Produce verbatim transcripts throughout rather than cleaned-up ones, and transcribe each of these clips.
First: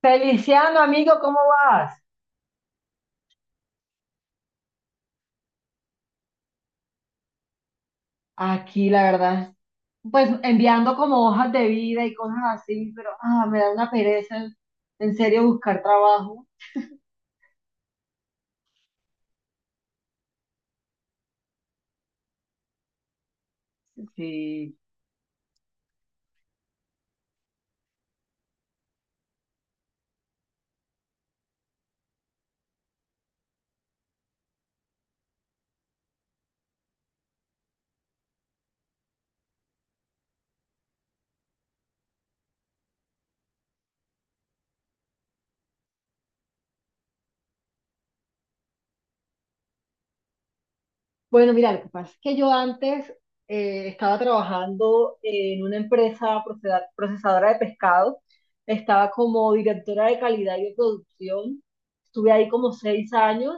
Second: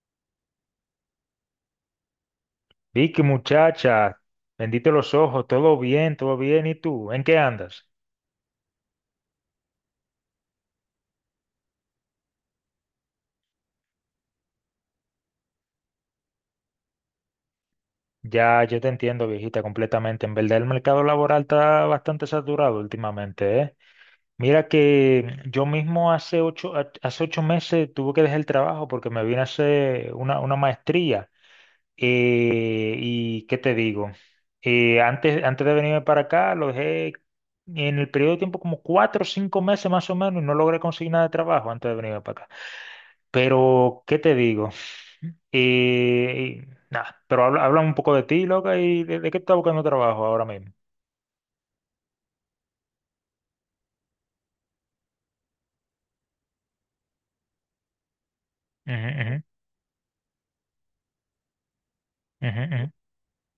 Feliciano, amigo, ¿cómo vas? Vicky, muchacha, bendito los ojos, todo bien, todo bien. ¿Y tú? ¿En qué andas? Aquí, la verdad, pues enviando como hojas de vida y cosas así, pero ah, me da una pereza en, en serio buscar trabajo. Ya, yo te entiendo, viejita, completamente. En verdad, el mercado laboral está bastante saturado últimamente, ¿eh? Mira Sí. que yo mismo hace ocho, ha- hace ocho meses tuve que dejar el trabajo porque me vine a hacer una, una maestría. Eh, ¿y qué te digo? Eh, antes, antes de venirme para acá, lo dejé en el periodo de tiempo como cuatro o cinco meses más o menos y no logré conseguir nada de trabajo antes de venirme para acá. Pero, ¿qué te digo? Eh, nada, Pero habla, habla un poco de ti, loca, y de, de qué estás buscando trabajo ahora mismo. Bueno, mira, lo que pasa es que yo antes eh, estaba trabajando en una empresa proceda- procesadora de pescado, estaba Ujú, como directora de calidad y de producción, estuve ahí ujú, ujú, como ujú. seis años.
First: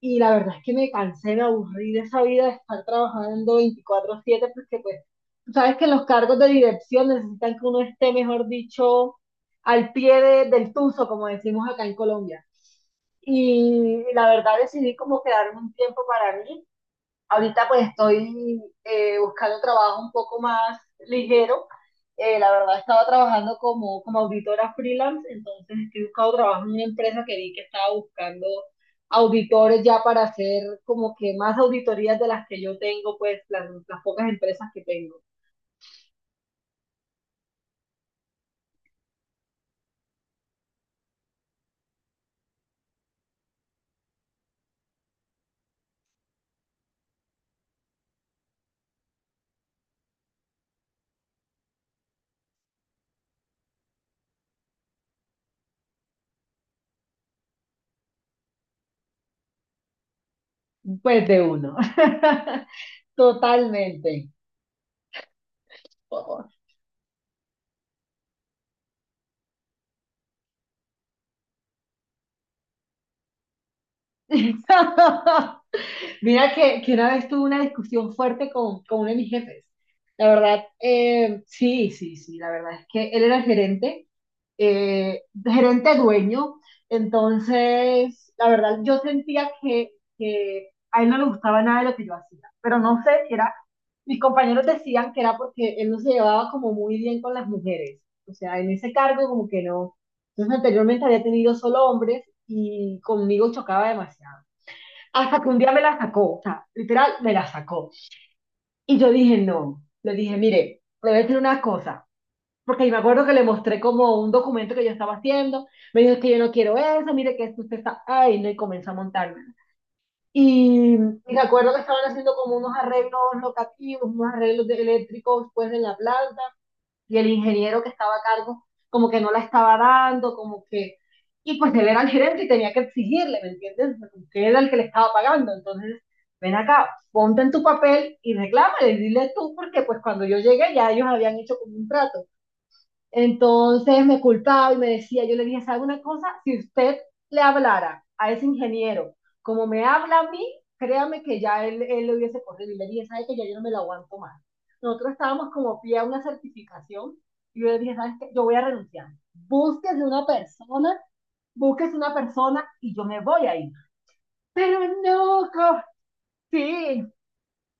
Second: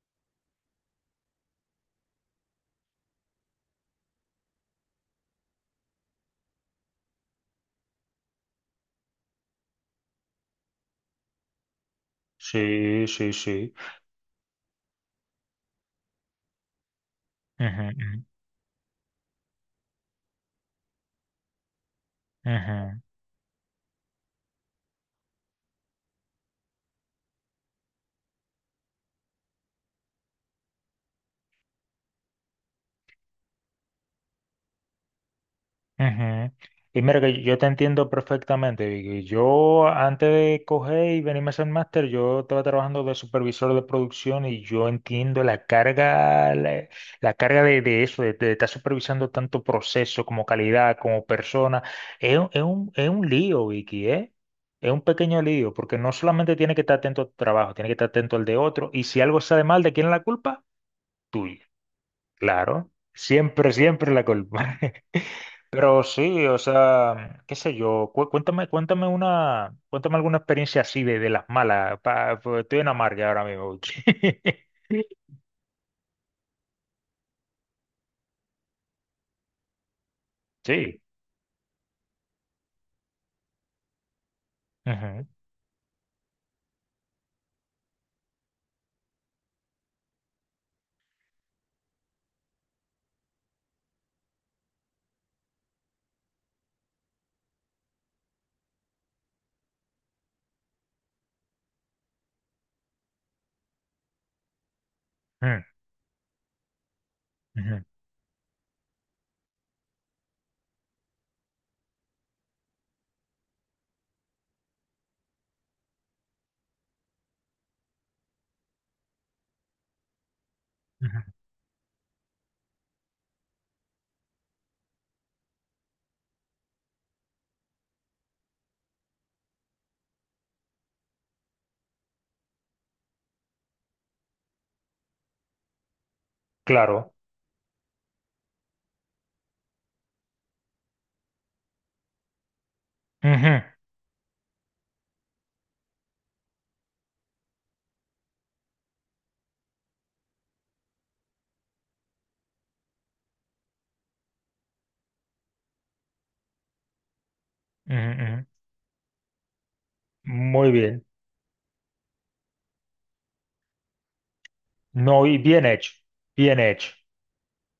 Y la verdad es que me cansé, me aburrí de esa vida de estar trabajando veinticuatro siete porque pues, tú sabes que los cargos de dirección necesitan que uno esté, mejor dicho, al pie de- del tuzo, como decimos acá en Colombia. Sí, sí, sí. Y la verdad decidí como quedarme un tiempo para mí. Ahorita Ujú, pues ujú, estoy eh, buscando trabajo un poco más ligero. Eh, la verdad ujú. estaba trabajando como, como auditora freelance, entonces estoy buscando trabajo en una empresa que vi que estaba buscando auditores ya para hacer como que más auditorías de las que yo tengo, pues las, las pocas empresas que tengo. Ujú. Y mira que yo te entiendo perfectamente, Vicky. Yo antes de coger y venirme a ser máster, yo estaba trabajando de supervisor de producción y yo entiendo la carga, la, la carga de, de eso, de, de estar supervisando tanto proceso como calidad, como persona. Es, un, es un es un lío, Vicky, ¿eh? Es un pequeño lío, porque no solamente tiene que estar atento a tu trabajo, tiene que estar atento al de otro, y si algo sale mal, ¿de quién es la culpa? Pues de Tuya. uno. Claro, siempre, siempre la Totalmente. culpa. Pero sí, o sea, qué sé yo, cu- cuéntame, cuéntame una, cuéntame alguna experiencia así de, de las malas, pa- porque estoy en amarga ahora mismo. Mira que, que una vez tuve una discusión fuerte con, con uno de mis jefes. La verdad, Sí. eh, sí, sí, sí, la verdad es que él era el gerente, eh, Ujú, gerente dueño, entonces, la verdad, yo sentía que, que a él no le gustaba nada de lo que yo hacía, pero no sé si era, mis compañeros decían que era porque él no se llevaba como muy bien con las mujeres, o sea, en ese cargo como que no. Entonces, anteriormente había tenido solo hombres y conmigo chocaba demasiado. Hasta que un ujú, día me la sacó, o sea, literal, me la ujú, sacó. Y yo dije, no, le dije, mire, le voy a decir una cosa, porque me acuerdo que le mostré como un documento que yo estaba haciendo, me dijo, es que yo no quiero eso, mire que esto usted está, ay, no, y comenzó a montarme. Y, ujú. y me acuerdo que estaban haciendo como unos arreglos locativos, unos arreglos de eléctricos pues en la planta, y el ingeniero que estaba a cargo como que no la estaba dando, como que... Y pues él era el gerente y tenía que exigirle, ¿me entiendes? Porque era el que le estaba pagando. Entonces, ven acá, Claro. ponte en tu papel y reclámale, dile tú, porque pues cuando yo llegué ya ellos habían hecho como un trato. Ujú, Entonces me culpaba y me decía, yo le dije, ¿sabe una cosa? Si usted le hablara a ese ingeniero como me habla a mí, créame que ya él, él lo hubiese corrido. Y le dije, ¿sabe que ya yo no me lo aguanto más? Nosotros estábamos como pie a una certificación y yo le dije, ujú, ¿sabes qué? Yo ujú. voy a renunciar. Búsquese una Muy persona, bien. búsquese una persona y yo me voy a ir. Pero No, y no, bien co- hecho, bien hecho. sí,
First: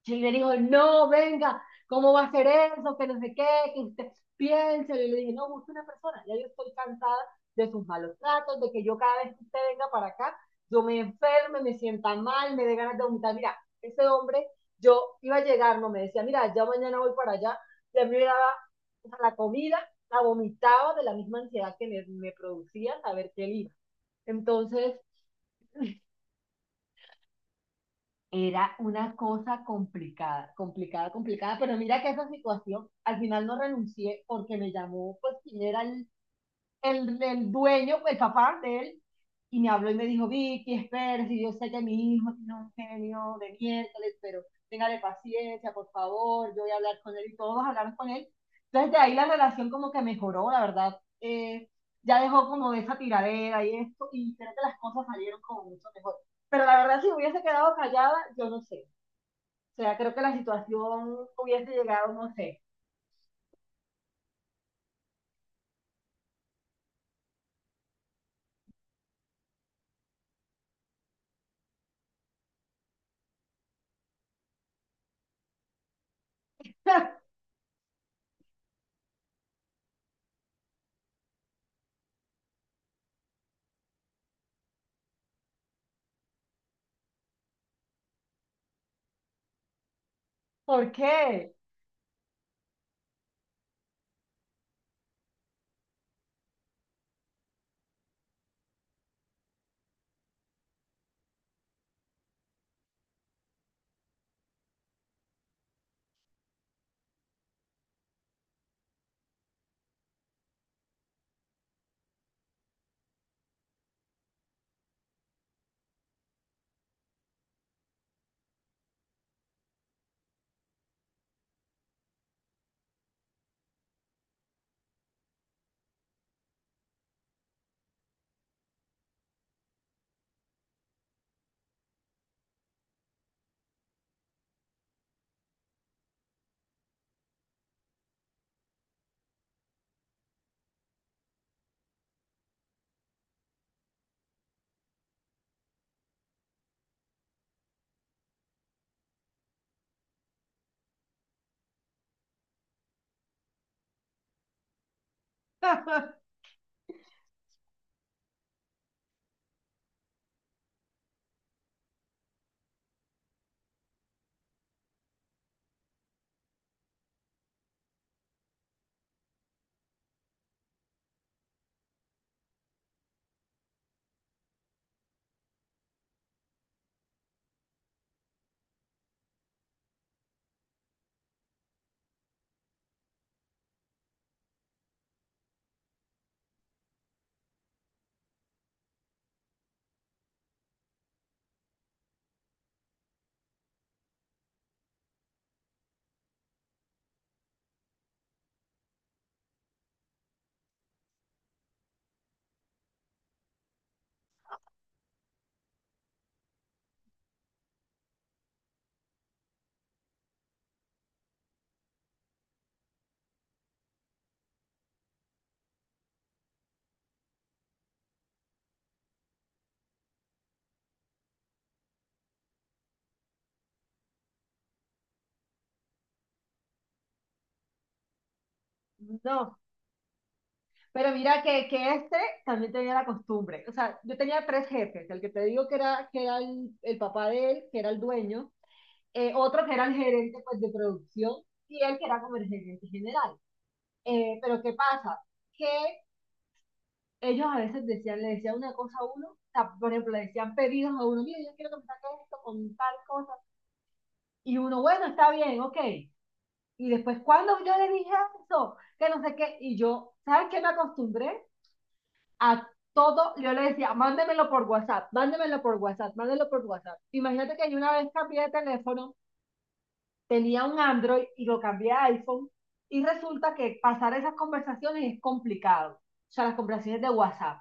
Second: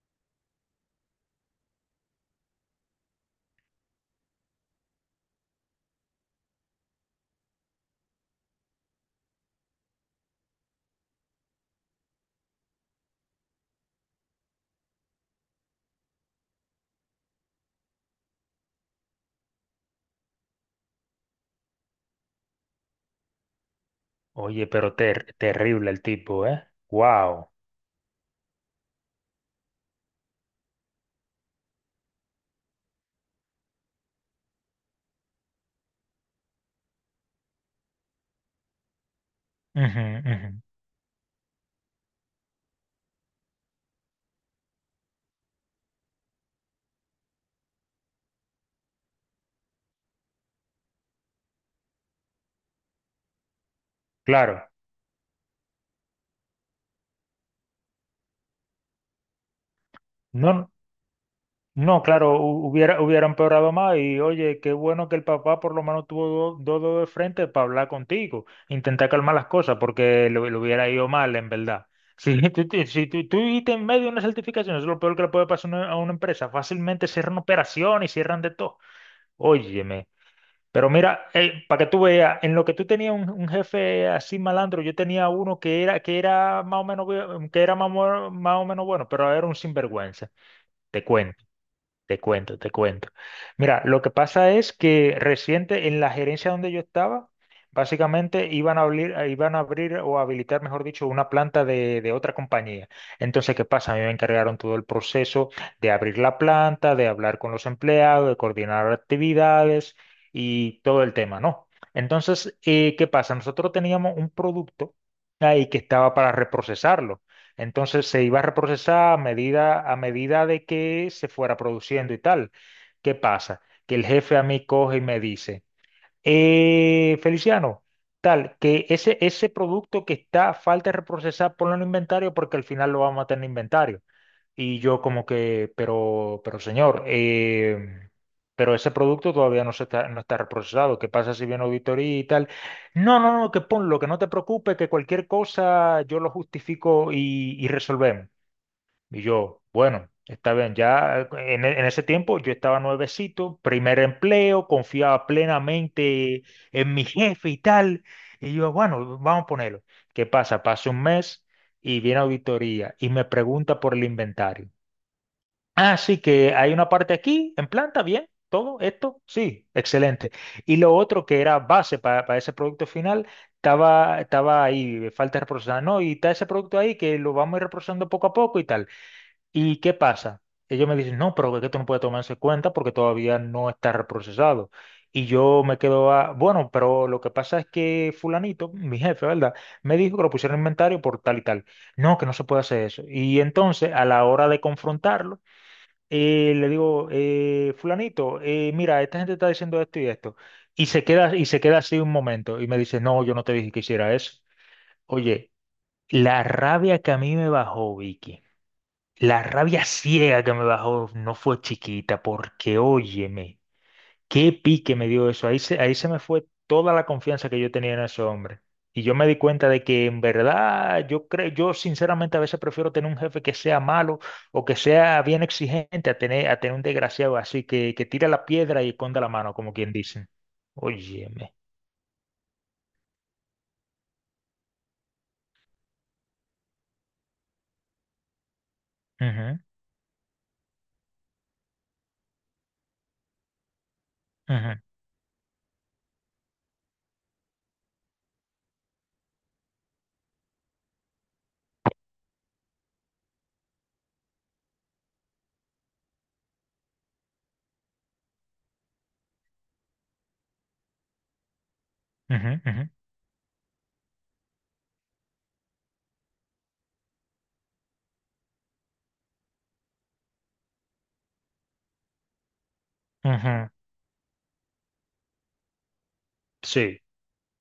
y él le dijo, no, venga, ¿cómo va a ser eso? Que no sé qué, que usted piense. Y le dije, no, busque una persona. Ya yo estoy cansada de sus malos tratos, de que yo cada vez que usted venga para acá, yo me enferme, me sienta mal, me dé ganas de vomitar. Mira, ese hombre, yo iba a llegar, no me decía, mira, ya mañana voy para allá. Y a mí me daba, o sea, la comida, la vomitaba de la misma ansiedad que me, me producía saber que él iba. Oye, pero Entonces, ter- terrible el tipo, ¿eh? Wow. era una cosa complicada, complicada, complicada, pero mira que esa situación, al final no renuncié porque me llamó, pues, quien era el el, el dueño, el papá de él, y me habló y me dijo, Vicky, espera, si yo sé que mi hijo tiene un genio de miércoles, pero téngale paciencia, por favor, yo voy a hablar con él y todos hablaron con él. Entonces de ahí la relación como que mejoró, la verdad. Eh, ya dejó como de esa tiradera y esto, y creo Claro. que las cosas salieron como mucho mejor. Pero la verdad, si hubiese quedado callada, yo no sé. O sea, creo que la No, situación hubiese no, llegado, no claro, sé. hu- hubiera, hubiera empeorado más y oye, qué bueno que el papá por lo menos tuvo do- dos dedos de frente para hablar contigo, intentar calmar las cosas porque le, le hubiera ido mal en verdad. Si tú, tú- si tú, tú viste en medio de una certificación, eso es lo peor que le puede pasar a una, a una empresa, fácilmente cierran operaciones y cierran de todo. Óyeme, pero mira, eh, para que tú veas, en lo que tú tenías un, un jefe así malandro, yo tenía uno que era, que era más o menos, bu- que era más, o más o menos bueno, pero era un sinvergüenza, ¿Por te cuento. qué? Te cuento, te cuento. Mira, lo que pasa es que reciente en la gerencia donde yo estaba, básicamente iban a abrir, eh, iban a abrir o habilitar, mejor dicho, una planta de, de otra compañía. Entonces, ¿qué pasa? A mí me encargaron todo el proceso de abrir la planta, de hablar con los empleados, de coordinar actividades y todo el tema, ¿no? Entonces, eh, ¿qué pasa? Nosotros teníamos un producto ahí que estaba para reprocesarlo. Entonces se iba a reprocesar a medida, a medida de que se fuera produciendo y tal. ¿Qué pasa? Que el jefe a mí coge y me dice: "Eh, Feliciano, tal, que ese, ese producto que está a falta de reprocesar, ponlo en inventario porque al final lo vamos a tener en inventario. Y yo como que, pero, pero señor, eh, pero ese producto todavía no se está, no está reprocesado. ¿Qué pasa si viene auditoría y tal? No, no, no, que ponlo, que no te preocupes, que cualquier cosa yo lo justifico y, y resolvemos. Y yo, bueno, está bien, ya eh, en, e- en ese tiempo yo estaba nuevecito, primer empleo, confiaba plenamente en mi jefe y tal. Y yo, bueno, vamos a ponerlo. ¿Qué pasa? Pasa un mes y viene auditoría y me pregunta por el inventario. Así que hay una parte aquí, en planta, bien, todo esto, sí, excelente. Y lo otro que era base para, para ese producto final, estaba, estaba ahí, falta reprocesar, no, y está ese producto ahí que lo vamos a ir reprocesando poco a poco y tal. ¿Y qué pasa? Ellos me dicen, no, pero es que esto no puede tomarse en cuenta porque todavía no está reprocesado. Y yo me quedo a, bueno, pero lo que pasa es que fulanito, mi jefe, ¿verdad? Me dijo que lo pusieron en inventario por tal y tal. No, que no se puede hacer eso. Y entonces, a la hora de confrontarlo, eh, le digo, eh, fulanito, eh, mira, esta gente está diciendo esto y esto. Y se queda, y se queda así un momento y me dice, no, yo no te dije que hiciera eso. Oye, la rabia que a mí me bajó, Vicky, la rabia ciega que me bajó no fue chiquita, porque óyeme. Qué pique me dio eso. Ahí se, ahí se me fue toda la confianza que yo tenía en ese hombre. Y yo me di cuenta de que en verdad yo creo, yo sinceramente a veces prefiero tener un jefe que sea malo o que sea bien exigente a tener, a tener un desgraciado así que, que tira la piedra y esconda la mano, No. como quien dice. Pero mira Óyeme. que, que este también tenía la costumbre. O sea, yo tenía tres jefes. El que te digo que era, que era el, el papá de él, que era el dueño. eh, Ujú, Otro que era el gerente pues, de producción, y él que era como el gerente general. Eh, pero ¿qué ujú, pasa? Que ellos a veces decían, le decían una cosa a uno, o sea, por ejemplo, le decían pedidos a uno. Mira, yo quiero que me saques esto con tal cosa. Y uno, bueno, está bien, ok. Y después, cuando yo le dije eso, que no sé qué, y yo, ¿sabes qué me acostumbré? ujú, A ujú, todo, yo le decía, mándemelo por WhatsApp, mándemelo por WhatsApp, mándemelo por WhatsApp. Imagínate que yo una vez cambié de teléfono, tenía un Android y lo cambié a iPhone y resulta ujú. que pasar esas conversaciones es complicado, o sea, las conversaciones Sí. de WhatsApp.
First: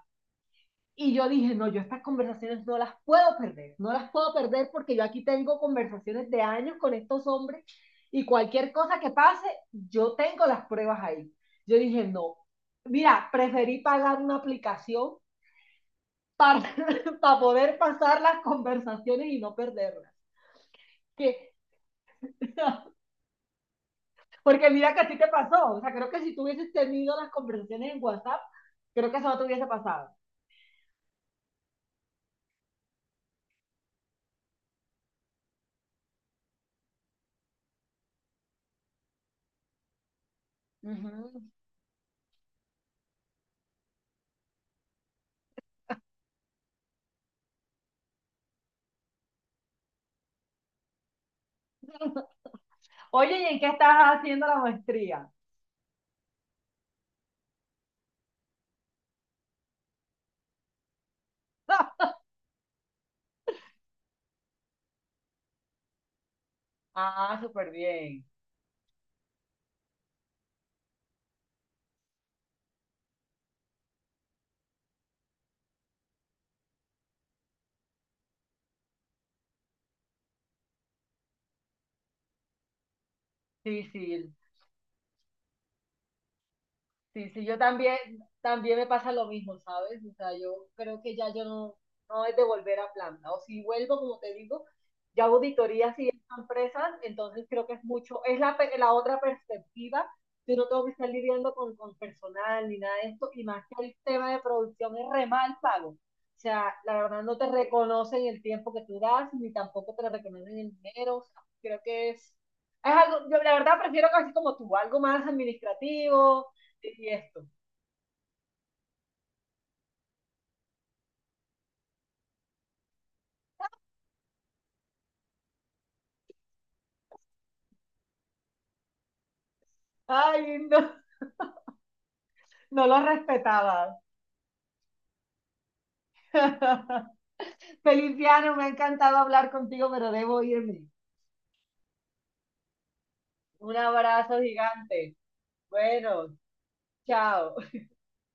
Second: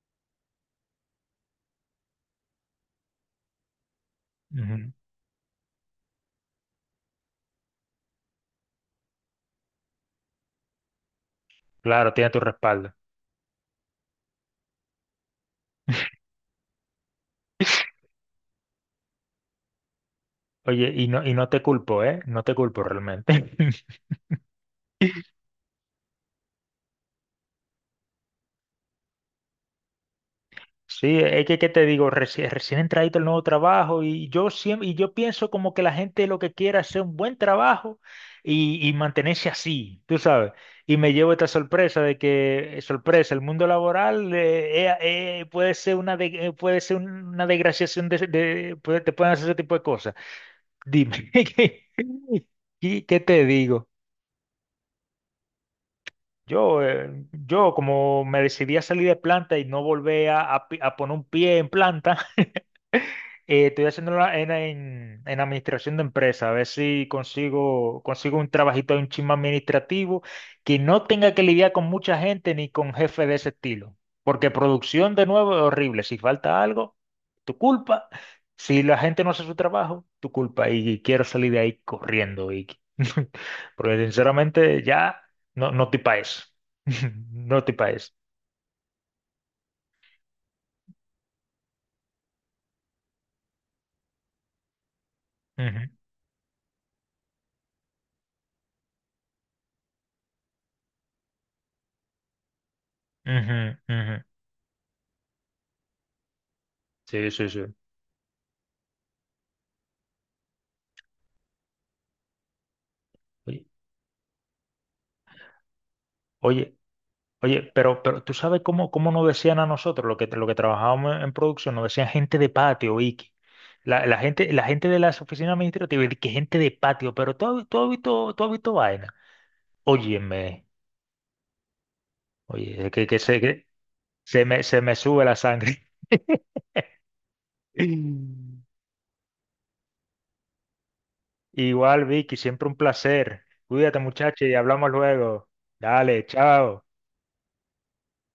Y yo dije, no, yo estas conversaciones no las puedo perder, no las puedo perder Ujú. porque yo aquí tengo conversaciones de años con estos hombres y cualquier cosa que pase, yo tengo las pruebas ahí. Yo dije, Claro, tiene no, tu respaldo. mira, preferí pagar una aplicación para, para poder pasar las conversaciones y no perderlas. Oye, y no, y no Que, te culpo, ¿eh? No te culpo realmente. porque mira que así te pasó. O sea, creo que si tú hubieses tenido las conversaciones en WhatsApp, creo que eso no te hubiese pasado. Sí, es que, ¿qué te digo? Recién, recién entradito el nuevo trabajo y yo siempre, y yo pienso como que la gente lo que quiere es hacer un buen trabajo y, y mantenerse así, tú sabes. Y me llevo Ujú. esta sorpresa de que, eh, sorpresa, el mundo laboral eh, eh, eh, puede ser una, de- eh, puede ser una desgraciación de, de- puede- te pueden hacer ese tipo de cosas. Dime, ¿qué, qué- qué Oye, ¿y te en qué digo? estás haciendo la maestría? Yo, eh, yo como me decidí a salir de planta y no volver a, a pi- a poner un pie en planta, Eh, estoy haciéndolo en, en, en administración de empresa, a ver si Ah, súper consigo, bien. consigo un trabajito, un chisme administrativo que no tenga que lidiar con mucha gente ni con jefe de ese estilo. Porque producción de nuevo es horrible. Si falta algo, tu culpa. Si la gente no hace su trabajo, tu culpa. Y quiero salir de ahí corriendo, Vicky. Sí, Porque sí. sinceramente ya no, no estoy pa' eso. Sí, sí, yo No estoy pa' también, eso. también me pasa lo mismo, ¿sabes? O sea, yo creo que ya yo no, no es de volver a planta. O si vuelvo, como te digo, ya Ujú, auditorías y esas empresas, entonces creo que es mucho, es la, pe- la otra perspectiva. Yo no tengo que estar lidiando con, con personal ni nada de esto, y más ujú, que el ujú. tema de producción es re mal pago. O sea, la verdad Sí, no te sí, sí. reconocen el tiempo que tú das, ni tampoco te reconocen el dinero. O sea, creo que es, es algo, yo la Oye. verdad prefiero casi como tú, algo más administrativo Oye. y esto. Oye, pero, pero tú sabes cómo, cómo nos decían a nosotros, lo que, lo que trabajábamos en, en producción, nos decían gente de patio, Vicky. La, la gente, la gente de las oficinas administrativas, y que gente de patio, pero tú, has- tú has visto, tú has visto vaina. Ay, Óyeme, no, no oye, lo que, que se, que respetaba. se me, se me sube la sangre. Feliciano, me ha encantado hablar contigo, pero debo irme. Igual, Vicky, siempre un placer. Un Cuídate, abrazo muchacha, y hablamos gigante. luego. Dale, Bueno, chao. chao.